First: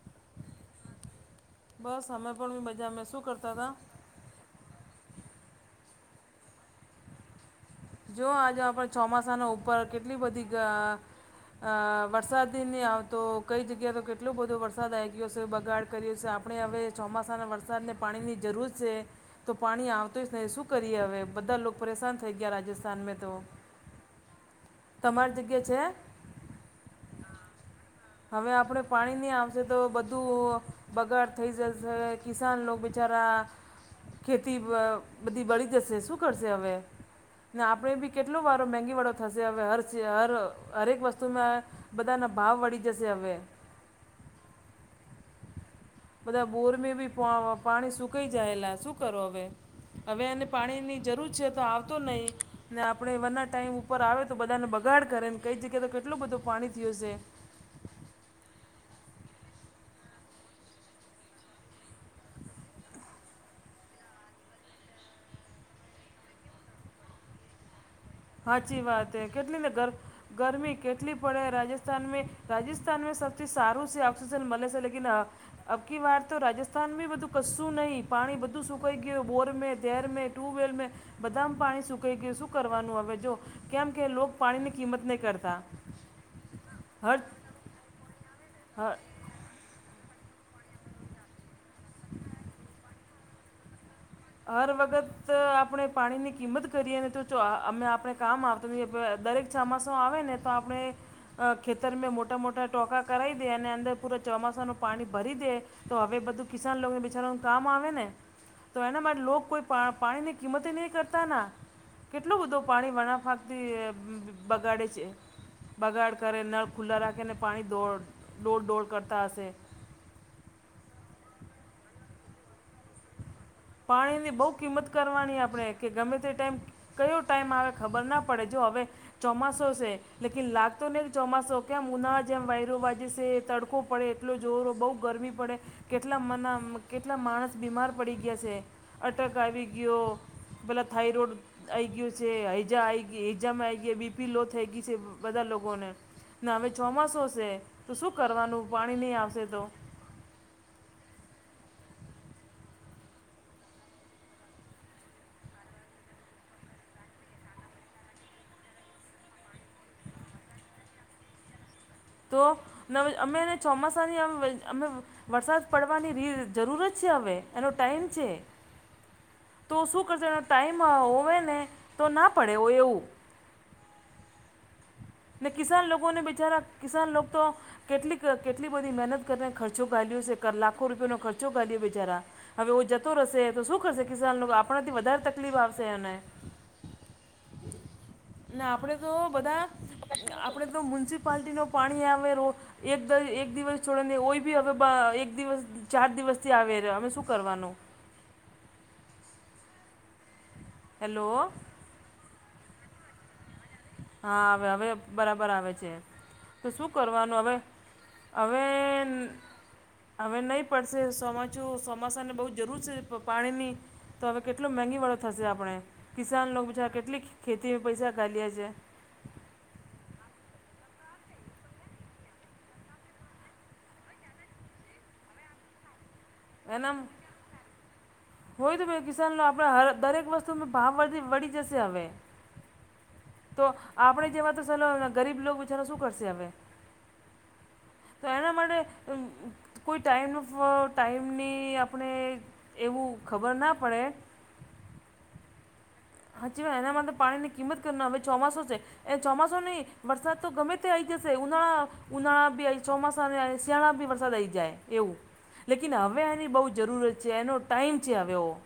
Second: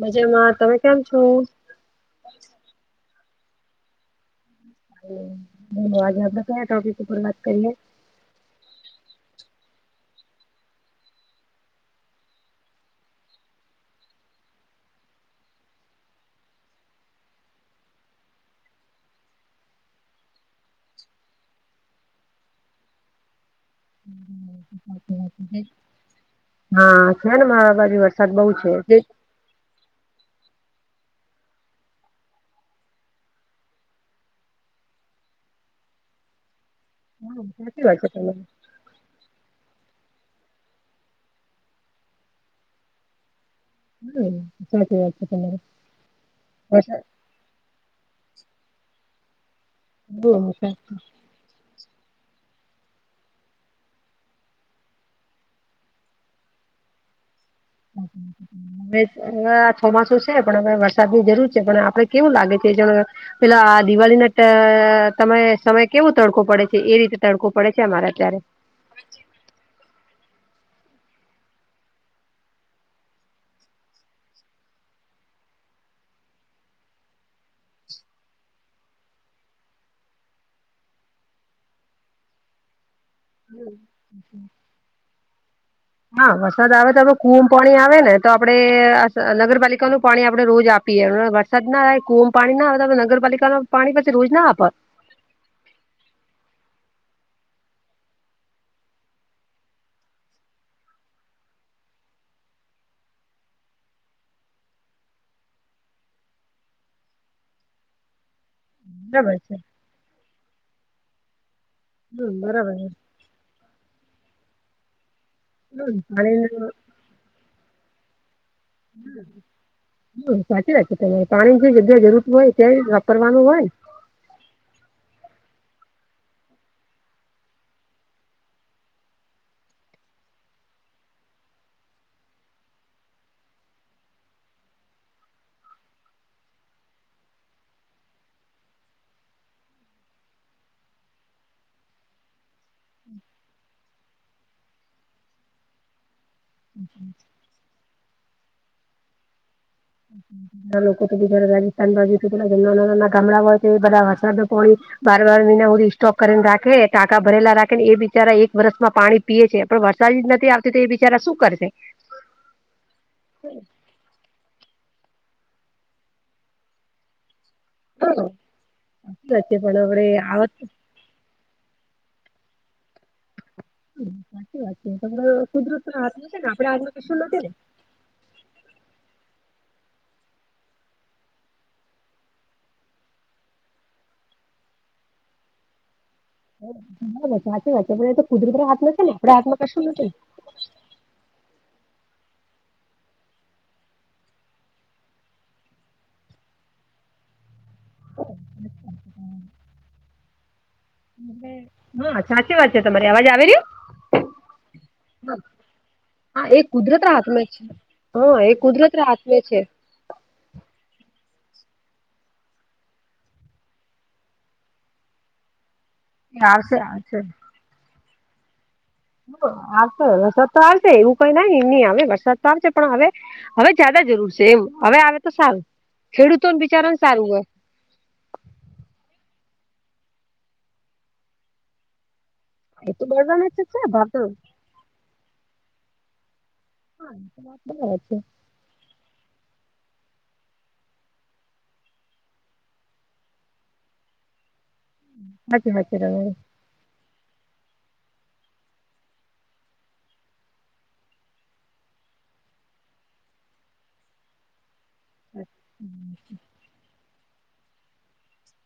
મજામાં તમે કેમ છો બસ અમે પણ બજામે શું કરતા હતાા બ આજે આપણે કયા ટોપિક ઉપર વાત કરીએ જો આજે આપણે ચોમાસાના ઉપર કેટલી બધી અ વરસાદી નહી આવતો કઈ જગ્યાએ તો કેટલો બધો વરસાદ આવી ગયો છે બગાડ છે આપણે હવે ચોમાસાના વરસાદ ને પાણી ની જરૂર છે તો પાણી આવતો જ નહી શું કરીએ હવે બધા લોકો પરેશાન થઈ ગયા રાજસ્થાન સાાનમે તો તમારી જગ્યા છે હા શેને મા બાબજી વ હવે આપડણે પાણી ની આવ તો બધું બગાડ થઈ જશે કિસાન બિચારા ખેતી બધી બળી જશે શું કરશે હવે સાચી આપણે વાત છે બી કેટલો તમારી વાર ી વળો થશે હ હક વસ્તુમાં બધાના ભાવ વળી જસે હવે હમ, સાચી વાત છે તમારી બધા બોરમે વરસાદ ભી પાણી સુકાઈ જાયલા શું કરો હવે હવે બહુ એને વરસાદ પાણીની જરૂર છે તો આવતો નહીિ ને આપણેે વરના ટાઈમ ઉપર આવે તો બધાને બગાડ કરે ને કઈ જગ્યાએ તો કેટલું બધું પાણી થયયો હશે [inaudible] હવે ચોમાસું છે પણ અ વરસાદ ની જરૂર છે પણ આપડે કેવું લાગે છે એ પેલા આ દિવાળી ના તમે સમય કેવું તડકોું પડે છે એ રીતે તડકોું પડે છે અમારે અત્યારે સાચી વાત એ કેટલીને ગર ગરમી કેટલી પડે રાજસ્થાન રાજસ્થાનમાં સૌથી સારું સ ઓક્સીજન મળલે છે લક અી વાત તો રાજસ્થાન બી બધું કું નહીિ પાણી બધું સુકાઈ ગયું બોર મે ધેર મે ટ્યુબવેલ બધાામ પાણી સુકાઈ ગય શું કરવાનું આવે જો કેમ કે પાણી ની કિંમત નહીં કરતા હા વરસાદ આવે તો આપડ હર કુમ પાણી આવે ને તો આપડે હર નગરપાલિકાનુંું પાણી આપડણે રોજ આપીએમ વરસાદ ના આવે કોમ પાણી ના હોતા નગરપાલિકા ન પાણી પાછી રોજ ના આપે હર વગત આપણે પાણીની કિંમત કરીએ ને તો અમે આપણે કામ આવતા નથી દરેક ચોમાસો આવે ને તો આપણે ખેતરમાં મોટા મોટા ટોંકા કરાવી દે અને અંદર પૂરા ચોમાસાનું પાણી ભરી દે તો હવે બધું કિસાન લોકોને બિચારવાનું કામ આવે ને. તો એના માટે લો બરાબર છે કોઈ પાણીની કિંમત નહીં કરતા હમ કેટલું બધું બરાબર પાણી વણાફા બગાડે છે બગાડ પાણી કરે નળ ખુલ્લા રાખે ને પાણી ધોડ દોડ દોડ કરતા હશે. સાચી રાખે તમારે પાણી જગ્યા જરૂર હોય ત્યાંય વાપરવાનું હોય. પાણીની બહુ કિંમત કરવાની આપણે કે ગમે તે ટાઈમ કયો ટાઈમ આવે ખબર ના પડે જો હવે ચોમાસો છે લાગતો નહી ચોમાસો કેમ ઉના જેમ વાયરો બાજ છે તડકો પડે કેટલો જોરો બહુ ગરમી પડે કેટલા મના કેટલા માણસ બીમાર પડી ગયા છે અટક આવી ગયો પેલા થઈરોડ આઈ ગયું છે હજી આ હજા આઈ ગયા બીપી લો થઈ ગઈ છે બધા લોકોને. ને હવે ચોમાસું છે તો શું કરવાનું પાણી નહીં આવશે તો. લોકો તો બી રાજસ્થાન બાજું પેલા નાના નાના ગામડાઓય છે બધા વરસાદ પોણી બાર બાર મહિના સુધી સ્ટોક કરીને રાખે ટાકા ભરેલા રાખે ને એ બિચારા એક વર્ષમાં પાણી પીએ છે પણ વરસાદી જ નથી આવતી તો એ બિચારા શું કરશે. તો અમે એને ચોમાસાની અમે વરસાદ પડવાની જરૂરત છે હવે. એનો ટાઈમ હ સાચી છે વાત છે તો પણ હવે શું કરજો એનો આવત ટાઈમ હોવે ને તો ના પડે હો એવું. સાચી વાત છે ને કુદરત કિસાન ના હાથ લોકોને નથી ને બિચારા આપડે આજમાં કિસાન કિશો લોકો નથી તો ને. કેટલી કેટલી બધી મહેનત કરીને ખર્ચો ઘાઢ્યો છે લાખો રૂપિયાયોનો ખર્ચો કાડીયો બિચારા. હવે ઓ જતો રહેશે તો શું કરશે કિસાન આપણાથી વધારે તકલીફ આવશે અને. બ બરાબર સાચી વાત છે પણ એ તો કુદરત ના હાથ આપણે નથી છે તો ને આપણા હાથમાં બધા કશું નથી. આપણે તો મ્યુનિસિપાલટીનો પાણી આવે રોડ. એક દ એક દિવસ છોડને ઓય ભી હવે એક દિવસ. ચાર દિવસથી આવે રહ્યો અમે શું કરવાનું. હ [unintelligible] હેલો હા સાચી વાત છે તમારી અવાજ આવે રહીયો. હા હવે હવે બરાબર આવે છે હા એ તો શું કુદરત ના કરવાનું હાથમાં હવે. છે હા એ હવે કુદરત હાથમે છે. હવે નહીં પડશે ચોમાચું ચોમાસાને બહુ જરૂર છે પાણીની. તો હવે કેટલો મગી વાળો થશે આપણે એ કિસાન આવશે પછા આવશે કેટલી ખેતી પૈસા કાલીએ છે. આવશે વરસાદ તો આવશે એવું કઈ ના એહી આવે વરસાદ તો આવશે પણ હવે. હવે જદા જરૂર છે એ હવે આવે તો સારું ખેડૂતોનું એના બિચારા સારું હોય. હોય તો કિસાન આપ દરેક વસ્તુ ભાવી વળી જશે હવે. એ તો બળવાના જ તો છે ભાવ આપણે જેમાં તો સલો ગરીબ લો પછાનો શું કરશે હવે. બરાબર તો એના માટે. કોઈ ટાઈમ ટાઈમની આપણે એવું ખબર ના પડે. અચ્છા સાચ્ આવી. સાચીવાય એના માટે પાણીની કિંમત કરનો હવે ચોમાસું છે. એ ચોમાસું નહી વરસાદ તો ગમે તે આવી જશે ઉનાળા. ઉઊનાળા આ ચોમાસાને અને સેણા બ વરસાદ આવી જાય. એવું લેકિન હવે એની બહુ જરૂરત છે એનો ટાઈમ છે હવો.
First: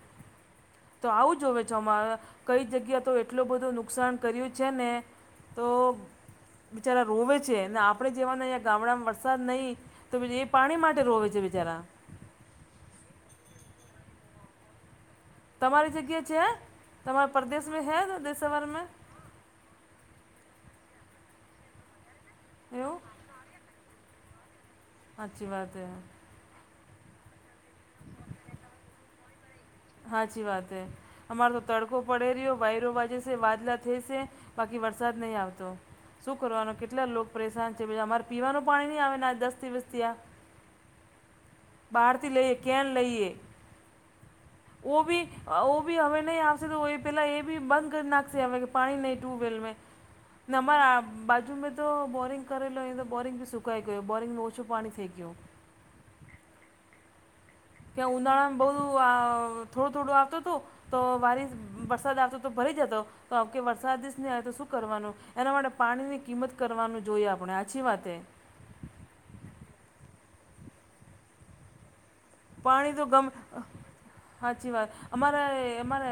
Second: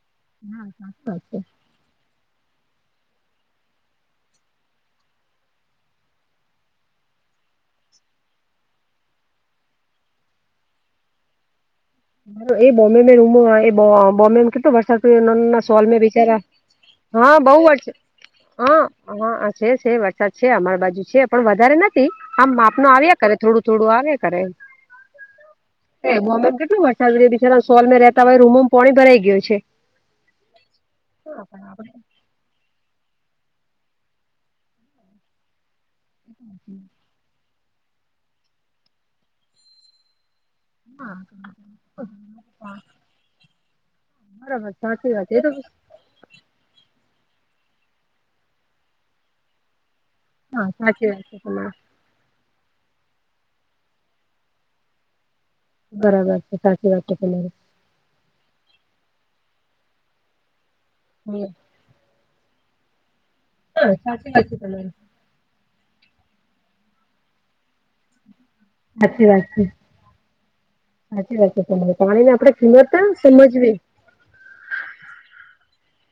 તો આવું જોવે છે અમારા. કઈ જગ્યાએ તો એટલું બધું નુકસાન કર્યું છે ને તો. બિચારા રોવે છે ને આપડે જેવાના અહીંયા ગામડામાં વરસાદ નહી. તો પી એ પાણી માટે રોવે છે બિચારા. એ બોમ્બ રૂમ બોમ્બેમાં કેટલો વરસાદ. ના તમારી સોલમે જગ્યા વિચાર છે તમારા હા બઉ પ્રદેશ મે જ હૈ તો દેશ સવાર મે હા હા છે છે વરસાદ છે અમાર બાજુ છે પણ વધારે નથી આમ માપ ન એવું આવ્યા કરે થોડું. થોડું આવે કરે અચ્છી વાત હ બોમ્બે કેટલો વરસાદ રહલા બિચારા સોલ રતા હોય રૂમોમાં પાણી ભરાઈ ગયું છે હાચી વાતે હા હમારે તો તડકો પડે રહ્યો વાયરો વાજે છે વાદલા થ છે બાકી વરસાદ નહીં આવતો. શું કરવાનું કેટલા લો પરેશાન છે બીજા અમારે પીવાનું પાણી નહીં આવેને આ દસ દિવસથી આ હ બહાર થી લઈએ કેમ લઈએ બરાબર ઓ સાચી ભી વાત એ તો બી હવે નહી આવશે તો પેલા એ બી બંધ કરી નાખશે હવે પાણી નહી ટ્યુબવેલ હા નંબર સાચી વાત છે બાજુ મે તમારે તો બોરિંગ કરેલો લોહી તો બોરિંગ સુકઈ ગયો બોરિંગમાં ઓછું પાણી થેક્યું બરાબર છે સાચી વાત છે તમારી ત્યાં ઉનાળા બઉ થોડું થોડું આવતો તુ તો વારી વરસાદ આવતો તો ભરી જતો તો આવમ કે હા વરસાદસ નને સાચી આવે વાત તો છે શું તમારી કરવાનું? એના માટે પાણીની કિંમત કરવાનું જોઈએ આપણે આછી વાતે સાચી વાત છે સાચી વાત છે તમારે પાણી ની આપણેે કિંમત સમજવી. સાાચી વાત અમારે અમારે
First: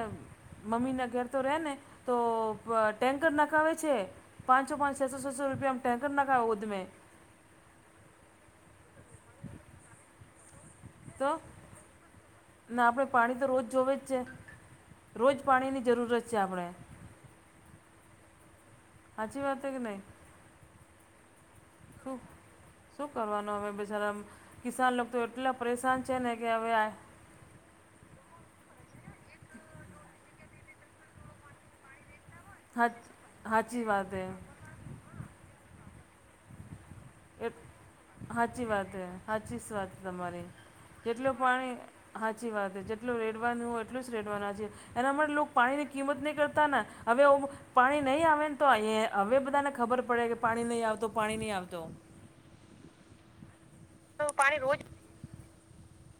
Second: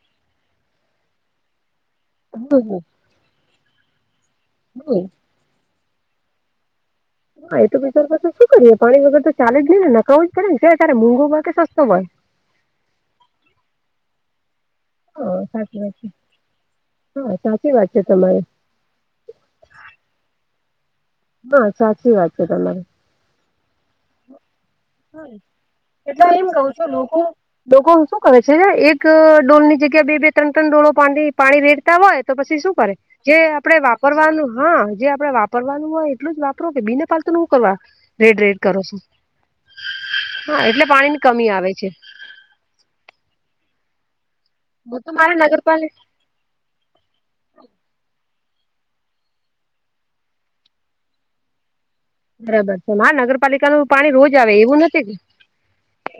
મમ્મીના ઘર તો રહે ને તો હા ટેન્કર નખાવે છે પાંચસો પાંચ છસો છસો રૂપિયામાં ટેન્કર નાખાવો ઉધમે હા એ તો બચારમાં તો શું કરીએે પાણી વગર તો ચાલે જ નહી ને નખાવવું જ પડેને કે ત્યારે મંઘુંય કે સસ્તો હોય ના આપણે પાણી તો રોજ જોવે જ છે રોજ હા સાચી પાણીની વાત જરૂરત છે આપણે હા સાચી વાત છે તમારે હાજી વાત કે નહી? હા સાચી વાત છે તમારે શું કરવાનું હવે બ જારા કિસાન લોકો તો એટલા પરેશાન છે ને કે હવે આ ડોકો શું કરે છે એક ડોલ ની જગ્યા બે બે ત્રણ ત્રણ ડોલો પા પાણી રેડતા હોય તો પછી શું સાચ કરે જે આપડે સાચી વાત વાપરવાનું હા જે આપડે વાપરવાનું હોય એટલું જ વાપરો કે બિને પાતું એ સાચી વાત સાચી વાત તમારી હા એટલે પાણીની જેટલું કમી આવે પાણી છે સાચી વાત જેટલ રેડવાનું હોય એટલું જ રેડવાનું હચી હું તો એના મારે માટે પાણી ની નગરપાલિકા કિંમત નહં કરતા ને અમે પાણી નહી આવે ને તો હવે બધાને ખબર પડે કે પાણી નહી આવત પાણી નહી આવતો બરાબર છે મા નગરપાલિકાનું પાણી તો રોજ આવે એવું રોજ નથી કે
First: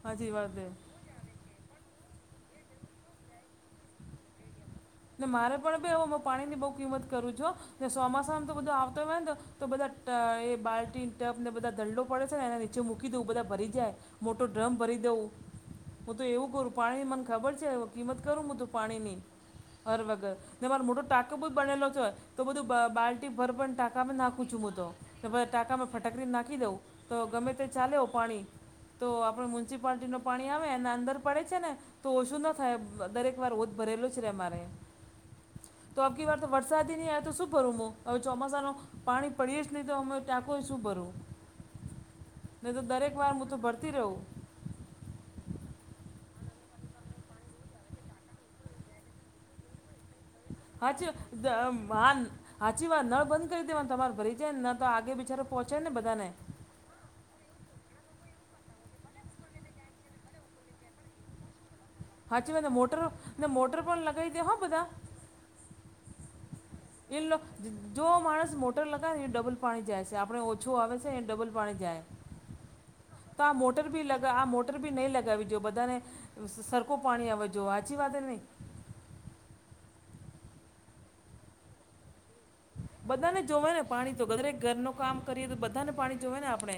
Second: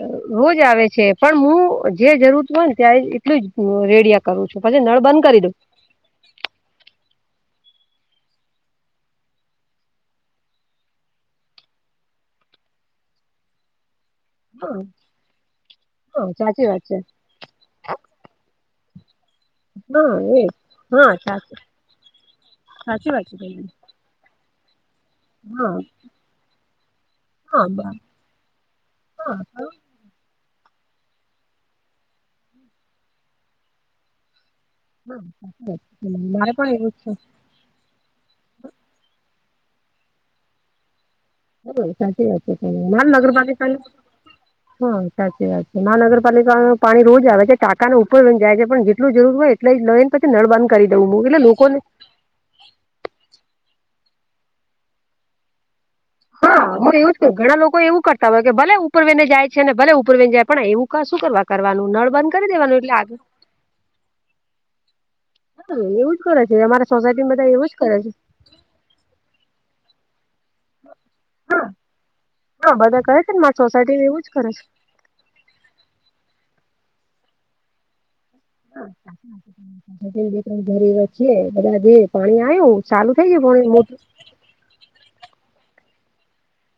હાચી રોજ વાત હે આવે છે પણ હું જે જરૂરત હોય ને ત્યાં એટલું જ રેડિયા કરું છું પછી નળ બંધ ને કરી દઉં મારે પણ ભાઈ હવે હું પાણીની બહુ કિંમત કરું છું ને ચોમાસામાંમ તો બધો આવતો હોય નો તો બધા એ બાલ્ટી ટપ ને બધા દંડો પડે છે ને એને નીચે મૂકી દવં બધા ભરી જાય. મોટો ડ્રમ હા ભરી દઉં હું તો હા એવું સાચી કરું વાત છે પાણી મન ખબર છે કિંમત કરું હૂતો પાણીની હર હા વગર એજ ને મારો મોટો હા ટાકો બ સાચી બનેલો છે હોય તો બધું સાચી વાત બાલ્ટી છે ભર તમારી પણ ટા ટાકા નાખું છું હું તો કે ભ હા ટાકામાં ફટાકડીને નાખી દઉં તો ગમે તે હા બ ચાલે હો પાણી તો હા આપણે હા મ્યુનસિપાલિટીનો પાણી આવે એના અંદર પડે છે ને તો ઓછું ન થાય દરેક વાર ઓત ભરેલું જ રહેમારે હા તો આ આપકી વાર તો મારે પણ એવું વરસાદી જ નં છે આ તો શહું ભરું હવે ચોમાસા ન પાણી પડીએ જ નહી તો અમે તાંકો શું ભરવું? બરોબ સાચી વાત માલ નગરપાલિકા તો ભરતી રહું હા સાચી વાત છે મહાનગરપાલિકામાં પાણી રોજ આવે છે ટાકા ઉપરને જાય છે પણ જેટલું જરૂર હોય એટલે નવીન પછી નળ બંધ કરી દઉં એટલે લોકોને બન. હાચી વાત નળ બંધ કરી દેવાને તમારે ભરી જાય ને ન તો આગે બિચારે પહંચે ને બધાને. હા હું એવું જ કર ઘણા લોકો એવું કરતા હોય કે ભલે ઉપર વને જાય છેને ભલે ઉપર વને જાય પણ એવું ક શું કરવા. કરવાનું નળ બંધ કરી હાચી વાત ને દેવાનું એટલે મોટર આગળ. ને મોટર પણ લગાવી દે હો બધા એવું જ કરે છે અમારે એ જો માણસ મોટર લગાવ ને ડબલ પાણી જાય છે આપણે આપડે ઓછું એવી છે એને ડબલ પાણી હા બધા કરે છે ને મારી જાઉં સોસાયટી એવું જ કરે છે બી નહીં લગાવી જો બધાને સરખું પાણી આવજ વાચી વાત નહીં. તદ [inaudible] પાણી આવ્યું ચાલુ થઈ બધાને ગયું જોવે ને મોટર પાણી તો ગરે ઘરનું કામ કરીએ તો બધાને પાણી જોવે ને આપણે.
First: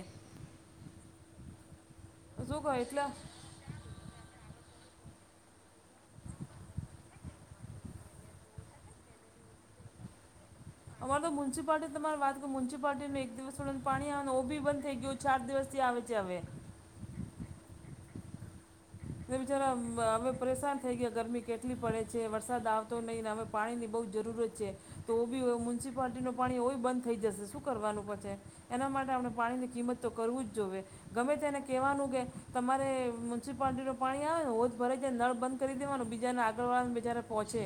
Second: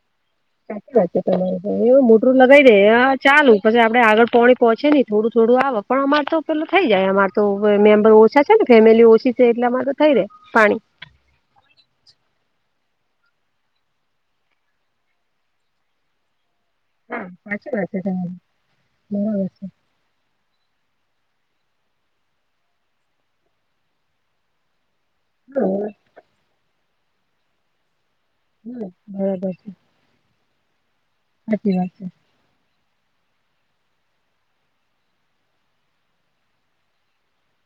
સાચી વા એવું મોટરું શું લગાવી કહો દે હ એટલે ચાલુ. પછી આપડે આગળ પોણી પહોંચે ઈ થોડું થોડું આવે પણ અમાર તો પેલું થઈ જાય અમાર તો મેમ્બર છે ને ફેમિલી ઓછી છે એટલે માર થઈ રે પાણી. અમારે તો મ્યુસિપાલિટી તમા વાત કરું મ્યુનસિપાલિટી ન એક દિવસ થો પાણી આવે ઓ બી બંધ થઈ ગયું છે. ચાર દિવસથી આવે છે હવે. હા સાચું વાત છે તમારી. એ બરાબર વિચાર છે અવે પરેશાન થઈ ગયા ગરમી કેટલી પડે છે વરસાદ આવતો નહીં ને અમે પાણીની બહુ જરૂરત છે. તો ઓ બી હા મ્યુનિસિપાલિટી ન પાણી ઓવ બંધ થઈ જશે શું કરવાનું પછે. એના માટે આપણે બરાબર પાણી છે ની કિંમત તો કરવું જ જોઈએ ગમે તેને સાચી વાત છે કહેવાનું કે તમારે મ્યુનિસિપાલિટી પાણી આવે ને હોજ ભરે જ નળ બંધ કરી દેવાનું બીજાને આગળ વાળવાને બજાને પહોંચે.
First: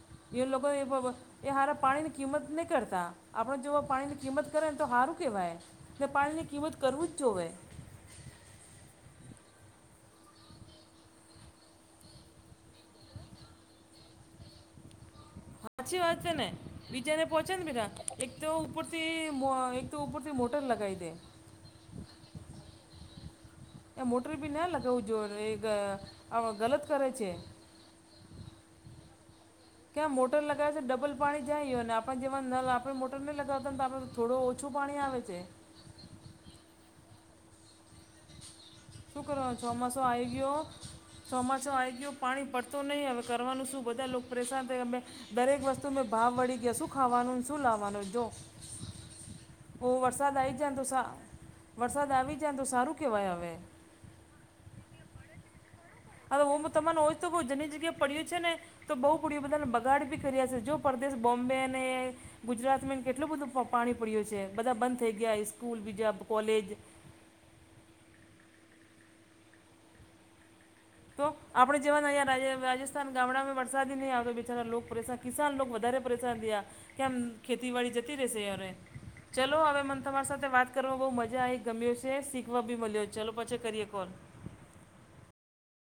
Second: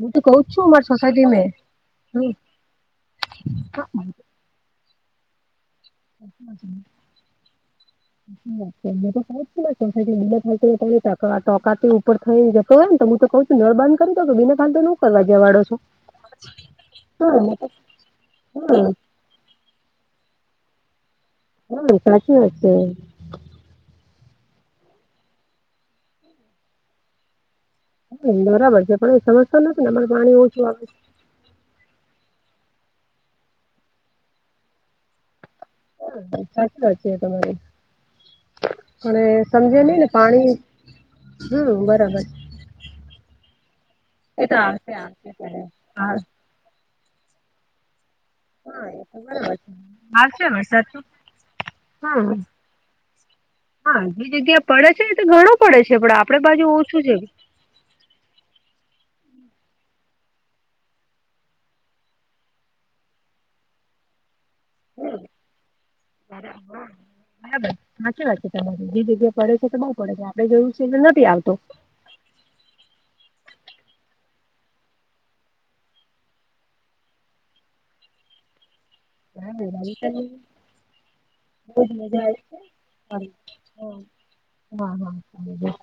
હું તો કઉ જ એ છું લોકો અમારી સોસાયટી મેં એારા પાણી ની કિંમત નહી કરતા આપણે જો પાણીની કિંમત કરે ને તો સારું કહેવાય પાણીની કિંમત કરવું જ જોએ. ને તો થને થાય ત ટકા થઈને તો એમ તો હું તો કઉું છું નળ બાંધ કરતો કે બેને ફ તો હછી વાત છે ને બીજાને પહોંચે હા બેટા એક તો ઉપરથી તો ઉપરથી મોટર લગાવી દે. હમ સાચી વા છે. એ મોટર બી ના લગાવું જોઈએ એ ગલત કરે છે. બરાબર છે પણ એ સમસ્યા નથી ને કે અમારે આ પાણી મોટર ઓછું લગાવે આવે છે. ડબલ પાણી જાયું અને આપણ જેમાં નલ આપણે મોટરહીં લગાવતા ને તો આપણ થોડું ઓછું પાણી આવે છે. હા સાચી વાત છે તમારી. પણ શું એ કરવાનું સમજે ચોમાસો નઈ ને આવી પાણી ગયો ચોમાસું હમ્મ આવી ગયો બરાબર પાણી પડતું તો નહીં હવે કરવાનું શું બધા લોકો એ તો પ્રેશાન થયા અમે આવશે આવશે દરેક ત્યારે વસ્તુ મે હા ભાવ વળી ગયા શું ખાવાનું શું લાવવાનું જો હા એ તો બરાબર છે. ઓ વરસાદ આવશે આઈ જ તો વરસાદ સા વરસાદ હા આવી જાય તો સારું કહેવાય હવે. હા જે જગ્યા પડે છે તો ઘણું પડે છે પણ આપડે બાજુ ઓછું છે. જને જગ પડ્યું છે ને તો બહુ પુડ બધાને બગાડ બી કર્યા છે જો પરદેશ બોમ્બે અને ગુજરાતમાં કેટલું બધું પાણી પડ્યું છે બધા બંધ થઈ ગયા સ્કૂલ બીજા કોલેજ બરાબર વાચી વાત છે તમારે જે જગ્યા પડે છે તો બહુ પડે છે આપડે જોયું છે એટલે નથી આવતો. જેવાન અહીંયા રાજ રાજસ્થાન ગામડામાં વરસાદી નહીં આવતો બચારા લોકો પરેશાન કિસાન લોકો વધારે પરેશાન થયા. કેમ ખેતીવાડી જતી રહેશે યાર. ચલો હા હવે મને તમારી રાજસ્થાનમાં સાથે વાત કરવામાં બહુ મજા આવી બઉ જ ગમ્યો છે મજા શીખવા આવે બી મળ્યો છે. ચાલલો પછી કરીએ કોલ. હા હા હ.